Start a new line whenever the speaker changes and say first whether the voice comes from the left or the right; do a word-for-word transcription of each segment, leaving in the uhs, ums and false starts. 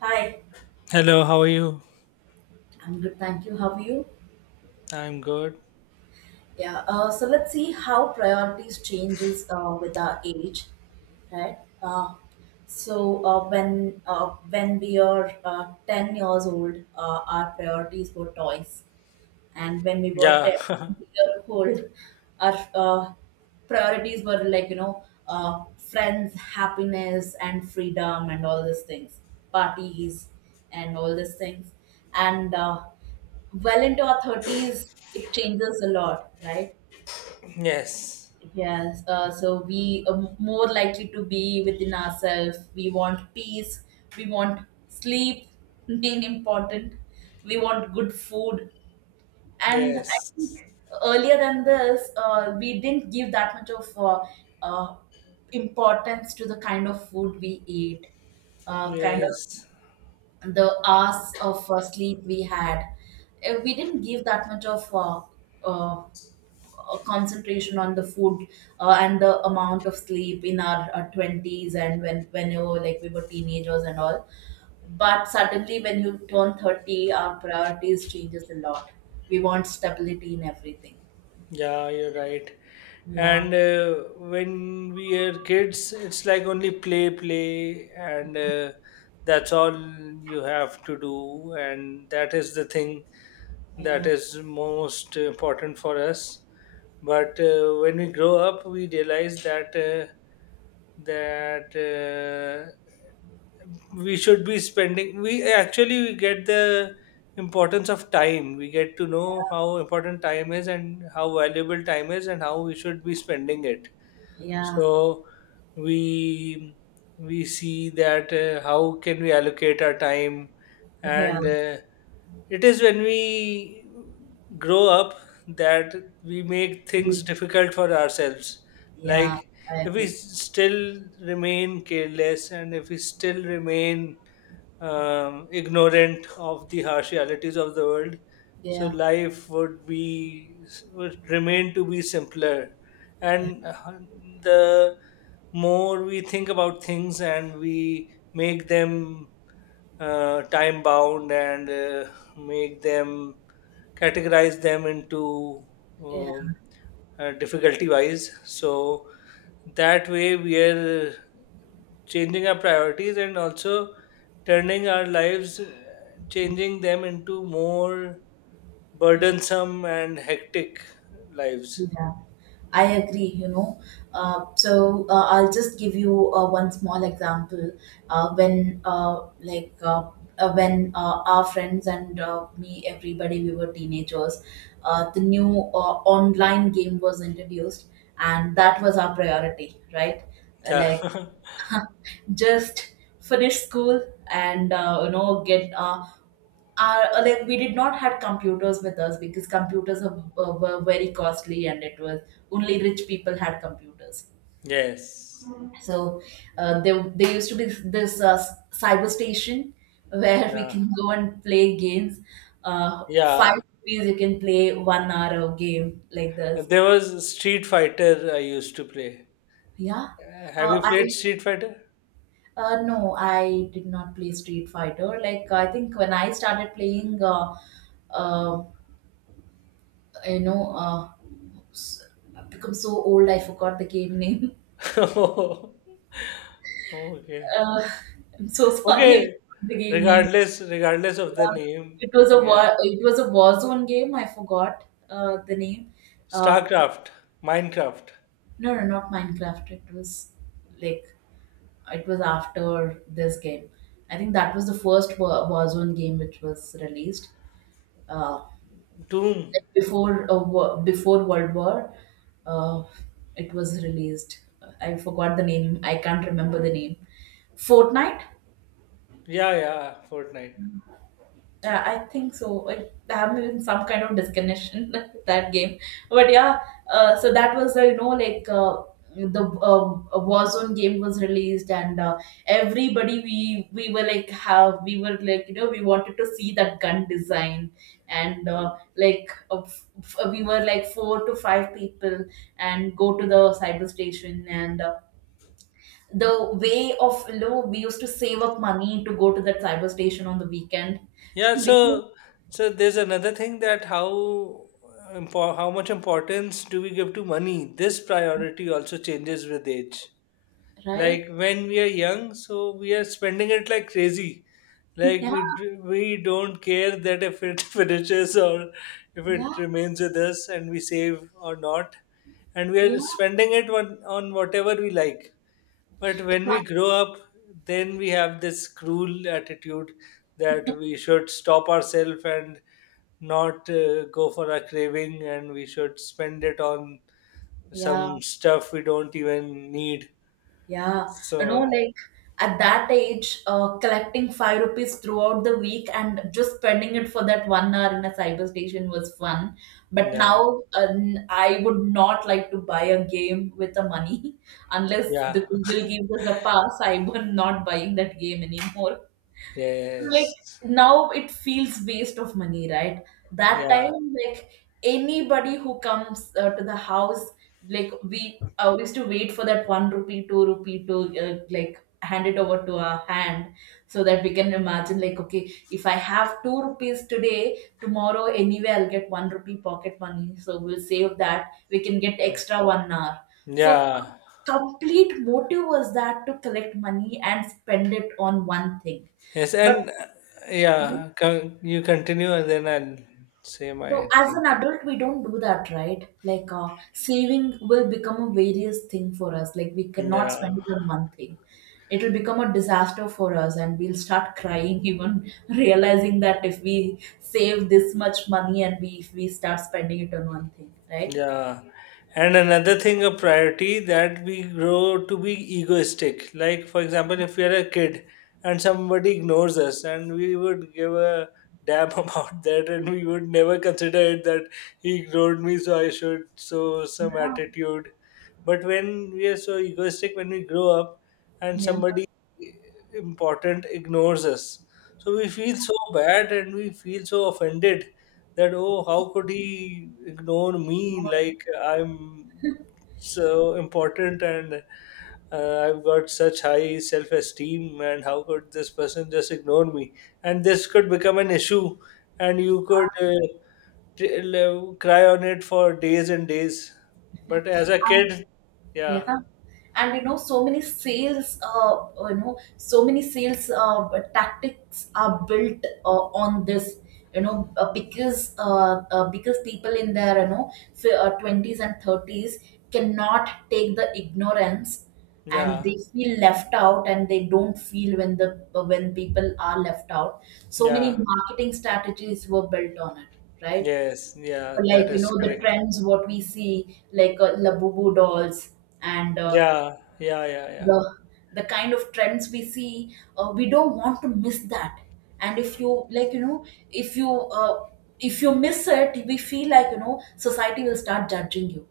right: Hi,
left: Hello, how are you?
right: I'm good, thank you. How are you?
left: I'm good.
right: Yeah, uh, so let's see how priorities changes uh, with our age, right? Uh, so uh, when uh, when we are uh, ten years old, uh, our priorities were toys. And when we were
left: Yeah.
right: 10 year old, our uh, priorities were like you know uh, friends, happiness and freedom and all these things, parties and all these things. And uh, Well into our thirties, it changes a lot, right?
left: Yes.
right: Yes. Uh, so we are more likely to be within ourselves. We want peace, we want sleep, being important, we want good food. And I think
left: Yes.
right: earlier than this, uh, we didn't give that much of uh, uh, importance to the kind of food we eat, uh, kind of
left: Yes.
right: the hours of uh, sleep we had. Uh, We didn't give that much of uh, uh, uh, concentration on the food uh, and the amount of sleep in our uh, twenties and when whenever like we were teenagers and all. But suddenly when you turn thirty, our priorities changes a lot. We want stability in everything.
left: Yeah, you're right.
right: Yeah,
left: And uh, when we are kids, it's like only play, play, and uh, that's all you have to do. And that is the thing that
right: yeah,
left: is most important for us. But uh, when we grow up, we realize that uh, that uh, we should be spending we Actually we get the importance of time. We get to know how important time is and how valuable time is and how we should be spending it.
right: yeah,
left: So we we see that uh, how can we allocate our time,
right: yeah,
left: and uh, it is when we grow up that we make things
right: we,
left: difficult for ourselves. Like
right: yeah, I
left: if we
right: agree.
left: still remain careless and if we still remain um, ignorant of the harsh realities of the world. So
right: Yeah,
left: life would be would remain to be simpler,
right: yeah,
left: and uh, the more we think about things and we make them uh, time bound, and uh, make them categorize them into
right: yeah.
left: um, uh, difficulty wise. So that way we are changing our priorities and also turning our lives, changing them into more burdensome and hectic lives.
right: Yeah, I agree, you know. Uh, so uh, I'll just give you uh, one small example. Uh, when uh, like uh, uh, when uh, Our friends and uh, me, everybody, we were teenagers, uh, the new uh, online game was introduced, and that was our priority, right? Uh,
left: Yeah.
right: Like just finish school and uh, you know get uh, our, uh, like we did not had computers with us because computers are, uh, were very costly, and it was only rich people had computers.
left: Yes.
right: So uh, there, there used to be this uh, s- cyber station where we
left: Yeah.
right: can go and play games. uh, five
left: Yeah.
right: rupees you can play one hour of game like this.
left: And there was Street Fighter I used to play.
right: Yeah.
left: Uh, Have
right: uh,
left: you
right: I
left: played Street Fighter?
right: Uh, no, I did not play Street Fighter. Like I think when I started playing, uh, uh, you know, uh, s- I've become so old I forgot the game name.
left: Oh, okay.
right: Uh, I'm so sorry I
left: Okay.
right: forgot the game name.
left: Regardless, regardless of the
right: Yeah,
left: name,
right: it was a
left: yeah.
right: war. It was a Warzone game. I forgot uh, the name. Uh,
left: StarCraft, Minecraft,
right: no, no, not Minecraft. It was like it was after this game. I think that was the first Wa- Warzone game which was released. Uh,
left: Doom.
right: Like before uh, wo- before World War, uh, it was released. I forgot the name. I can't remember the name. Fortnite.
left: Yeah, yeah. Fortnite.
right: Yeah, I think so. I, I'm in some kind of disconnection with that game, but yeah. Uh, so that was uh, you know like uh, the um, Warzone game was released, and uh, everybody we we were like have we were like you know we wanted to see that gun design, and uh, like uh, f- f- uh, we were like four to five people, and go to the cyber station and. Uh, the way of you know We used to save up money to go to that cyber station on the weekend
left: Yeah,
right: because
left: so so there's another thing. That how impo- how much importance do we give to money? This priority also changes with age.
right: right?
left: Like when we are young, so we are spending it like crazy. Like
right: Yeah,
left: we d- we don't care that if it finishes or if
right: yeah,
left: it remains with us and we save or not, and we are
right: yeah,
left: spending it on on whatever we like. But when we
right: exactly,
left: grow up, then we have this cruel attitude that we should stop ourselves and not uh, go for a craving, and we should spend it on
right: yeah,
left: some stuff we don't even need.
right: yeah. You know,
left: So,
right: like at that age, uh, collecting five rupees throughout the week and just spending it for that one hour in a cyber station was fun. But
left: yeah,
right: now, uh, n- I would not like to buy a game with the money unless
left: yeah,
right: the Google gives us a pass. I am not buying that game anymore. Like
left: yes,
right: now it feels waste of money, right? That
left: yeah,
right: time, like anybody who comes uh, to the house, like we uh, used to wait for that one rupee two rupee to uh, like hand it over to our hand so that we can imagine like, okay, if I have two rupees today, tomorrow anyway I'll get one rupee pocket money, so we'll save that, we can get
left: yeah,
right: extra one hour. So our
left: yeah.
right: complete motive was that to collect money and spend it on one thing.
left: Yes,
right: But
left: and uh,
right: yeah.
left: yeah, con- you continue and then I'll say
right: So
left: my
right: as
left: thing.
right: an adult, we don't do that, right? Like uh, saving will become a various thing for us. Like we cannot spend
left: Yeah.
right: it on one thing. It will become a disaster for us, and we'll start crying even realizing that if we save this much money, and we if we start spending it on one thing, right?
left: Yeah. And another thing, a priority that we grow to be egoistic. Like, for example, if we are a kid and somebody ignores us, and we would give a damn about that, and we would never consider it that he ignored me, so I should show some
right: Yeah.
left: attitude. But when we are so egoistic, when we grow up and
right: Yeah.
left: somebody important ignores us, so we feel so bad and we feel so offended that, oh, how could he ignore me?
right: More.
left: Like, I'm so important, and uh, I've got such high self-esteem. And how could this person just ignore me? And this could become an issue and
right: Yeah.
left: you could uh, t- l- cry on it for days and days. But as a kid, yeah,
right: Yeah. And you know so many sales, uh, you know, so many sales uh, tactics are built uh, on this, you know, uh, because uh, uh, because people in their you know fi- uh, twenties and thirties cannot take the ignorance, and
left: yeah,
right: they feel left out, and they don't feel when the uh, when people are left out. So many
left: yeah,
right: marketing strategies were built on it, right?
left: yes, yeah,
right: Like
left: that
right: you
left: is
right: know the
left: correct.
right: trends what we see, like uh, labubu dolls and uh,
left: Yeah, yeah, yeah, yeah.
right: the the kind of trends we see, uh, we don't want to miss that. And if you like you know if you uh, if you miss it, we feel like, you know, society will start judging you.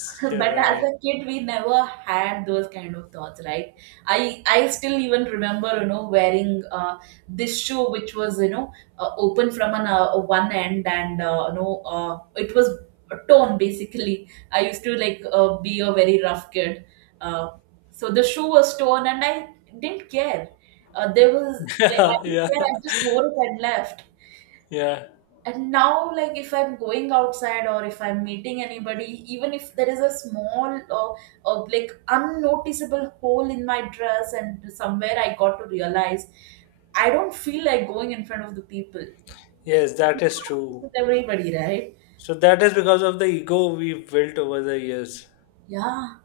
left: you're
right: But as
left: right.
right: a kid we never had those kind of thoughts, right? I i still even remember, you know, wearing uh, this shoe which was, you know, uh, open from an uh, one end, and uh, you know uh, it was torn basically. I used to like uh, be a very rough kid. Uh, so the shoe was torn and I didn't care. Uh, there was Like I
left: Yeah,
right: didn't
left: yeah,
right: care, I just wore it and left.
left: yeah.
right: And now like if I'm going outside or if I'm meeting anybody, even if there is a small or, or like unnoticeable hole in my dress, and somewhere I got to realize, I don't feel like going in front of the people
left: Yes, that is true.
right: with everybody, right?
left: So that is because of the ego we've built over the years.
right: Yeah.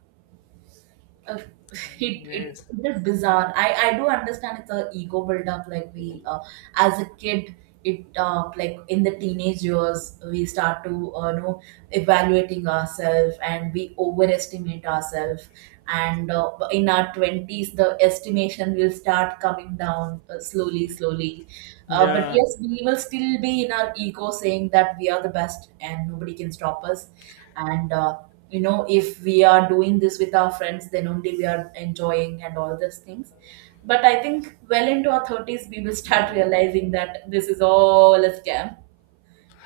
right: uh, it it
left: Yes.
right: it is bizarre. I I do understand it's a ego build up. Like we uh, as a kid, it uh, like in the teenage years we start to uh, you know evaluating ourselves and we overestimate ourselves. And uh, in our twenties, the estimation will start coming down uh, slowly, slowly. Uh, but
left: Yeah.
right: yes, we will still be in our ego saying that we are the best and nobody can stop us. And uh, You know if we are doing this with our friends, then only we are enjoying, and all these things. But I think well into our thirties we will start realizing that this is all a scam,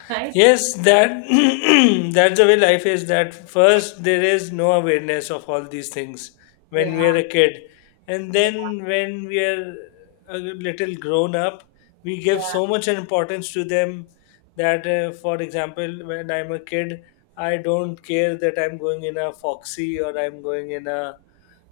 right: right?
left: Yes, that that's the way life is. That first there is no awareness of all these things when we
right: Yeah,
left: are a kid, and then when we are a little grown up, we give
right: yeah,
left: so much importance to them that, uh, for example, when I'm a kid, I don't care that I'm going in a foxy or I'm going in a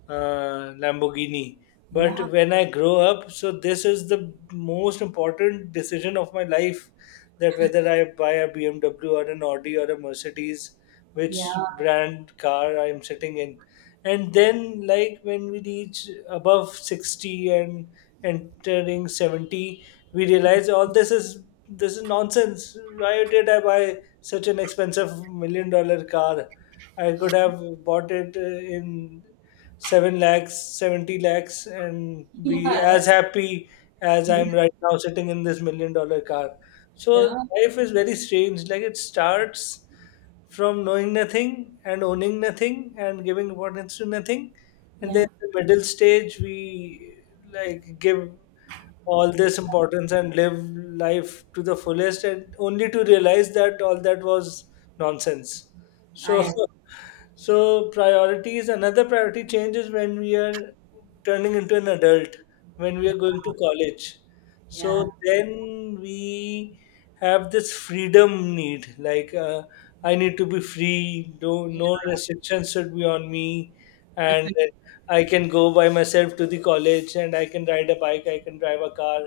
left: uh, Lamborghini.
right: yeah,
left: But when I grow up, so this is the most important decision of my life, that whether I buy a B M W or an Audi or a Mercedes, which
right: yeah,
left: brand car I'm sitting in. And then, like when we reach above sixty and entering seventy, we realize all this is this is nonsense. Why did I buy such an expensive million dollar car? I could
right: yeah.
left: have bought it uh, in seven lakhs, seventy lakhs, and
right: Yeah,
left: be as happy as
right: yeah,
left: I'm right now sitting in this million dollar car.
right: yeah,
left: So life is very strange. Like it starts from knowing nothing and owning nothing and giving importance to nothing. And
right: yeah,
left: then the middle stage, we like give all this importance and live life to the fullest, and only to realize that all that was nonsense.
right: I
left: So
right: am,
left: so priorities, another priority changes when we are turning into an adult, when we
right: yeah,
left: are going to college.
right: yeah,
left: So then we have this freedom need, like, uh, I need to be free. No, no restrictions should be on me, and I can go by myself to the college, and I can ride a bike, I can drive a car.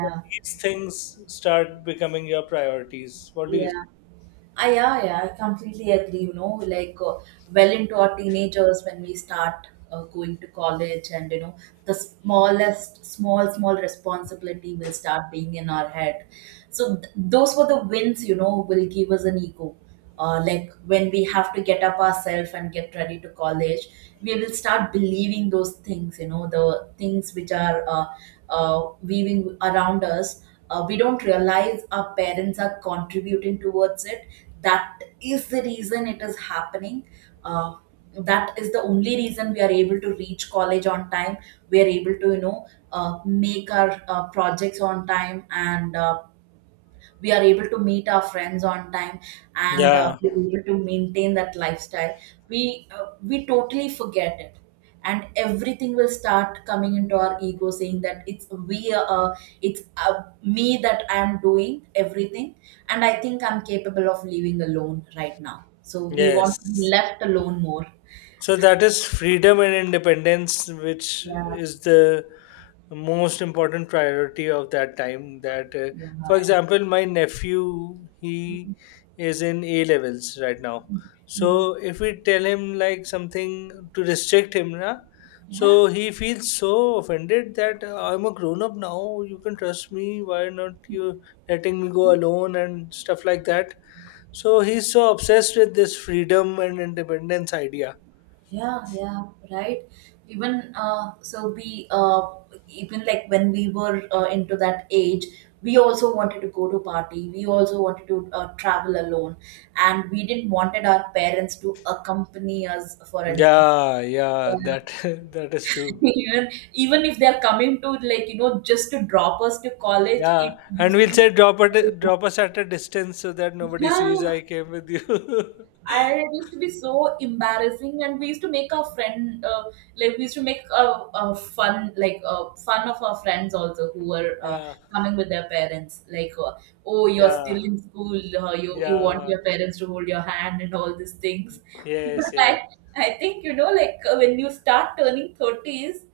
left: So these things start becoming your priorities. What do you
right: yeah.
left: say?
right: I, yeah, yeah, I completely agree. You know, like uh, well into our teenagers when we start uh, going to college, and you know, the smallest, small, small responsibility will start being in our head. So th- those were the wins, you know, will give us an ego. Uh, like when we have to get up ourselves and get ready to college, we will start believing those things, you know, the things which are uh, uh, weaving around us. Uh, we don't realize our parents are contributing towards it, that is the reason it is happening. uh, that is the only reason we are able to reach college on time, we are able to you know uh, make our uh, projects on time, and uh, we are able to meet our friends on time, and uh,
left: Yeah.
right: we're able to maintain that lifestyle. We uh, we totally forget it, and everything will start coming into our ego saying that it's we uh, uh, it's uh, me that I am doing everything, and I think I'm capable of living alone right now, so we want to be
left: Yes.
right: left alone more.
left: So that is freedom and independence, which
right: Yeah,
left: is the most important priority of that time. That, uh,
right: yeah,
left: for
right: yeah.
left: example, my nephew, he
right: Mhm.
left: is in A levels right now. So
right: Mhm.
left: if we tell him like something to restrict him, na,
right: Yeah.
left: so he feels so offended that, uh, I'm a grown up now. You can trust me. Why not you letting me go alone and stuff like that? So he's so obsessed with this freedom and independence idea.
right: Yeah, yeah, right. Even uh, so, we uh, even like when we were uh, into that age, we also wanted to go to party. We also wanted to uh, travel alone, and we didn't wanted our parents to accompany us for anything.
left: Yeah, yeah, that
right: Yeah.
left: that is true.
right: even even if they're coming to like you know just to drop us to college,
left: Yeah,
right: it
left: and
right: used to
left: we'll
right: be.
left: say drop it, drop us at a distance so that nobody
right: Yeah,
left: sees I came with you.
right: I it used to be so embarrassing, and we used to make our friend uh, like we used to make a, a fun like uh, fun of our friends also who were uh,
left: Yeah,
right: coming with their parents. Like, uh, oh, you're
left: yeah,
right: still in school. Uh, you you want
left: yeah.
right: your parents to hold your hand and all these things.
left: Yes,
right: But I
left: yes,
right: I think you know like uh, when you start turning thirties,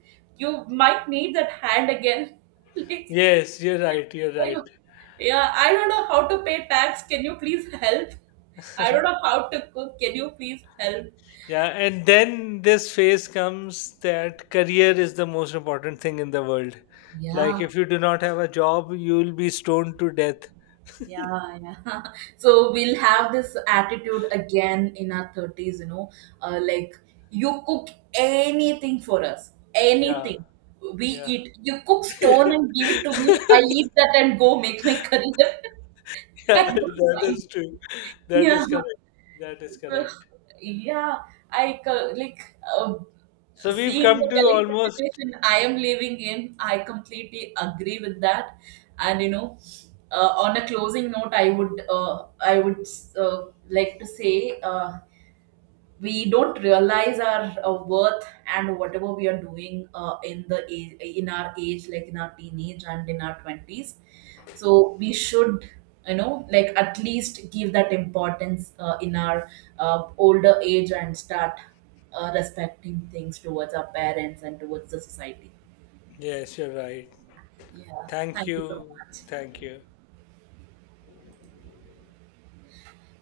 right: you might need that hand again. Like,
left: yes. You're right. You're
right: I
left: right.
right: don't, yeah, I don't know how to pay tax. Can you please help? I don't know how to cook. Can you please help?
left: Yeah, and then this phase comes that career is the most important thing in the world.
right: Yeah,
left: Like if you do not have a job, you'll be stoned to death.
right: yeah, yeah. So we'll have this attitude again in our thirties, you know, uh, like you cook anything for us,
left: Yeah,
right: anything. We
left: yeah.
right: eat. You cook stone and give it to me. I eat that and go make my career.
left: Yeah,
right: I don't
left: that
right: mind.
left: is true. That
right: Yeah.
left: is correct. That is
right: Well,
left: correct.
right: yeah, I co- like uh,
left: So we've
right: seeing
left: come
right: the
left: to
right: current
left: almost.
right: situation I am living in. I completely agree with that, and you know, uh, on a closing note, I would uh, I would uh, like to say. Uh, we don't realize our uh, worth and whatever we are doing uh, in the age, in our age, like in our teenage and in our twenties, so we should, you know, like at least give that importance uh, in our uh, older age, and start uh, respecting things towards our parents and towards the society.
left: Yes, you're right.
right: Yeah,
left: Thank
right: thank you so
left: you.
right: much.
left: Thank you.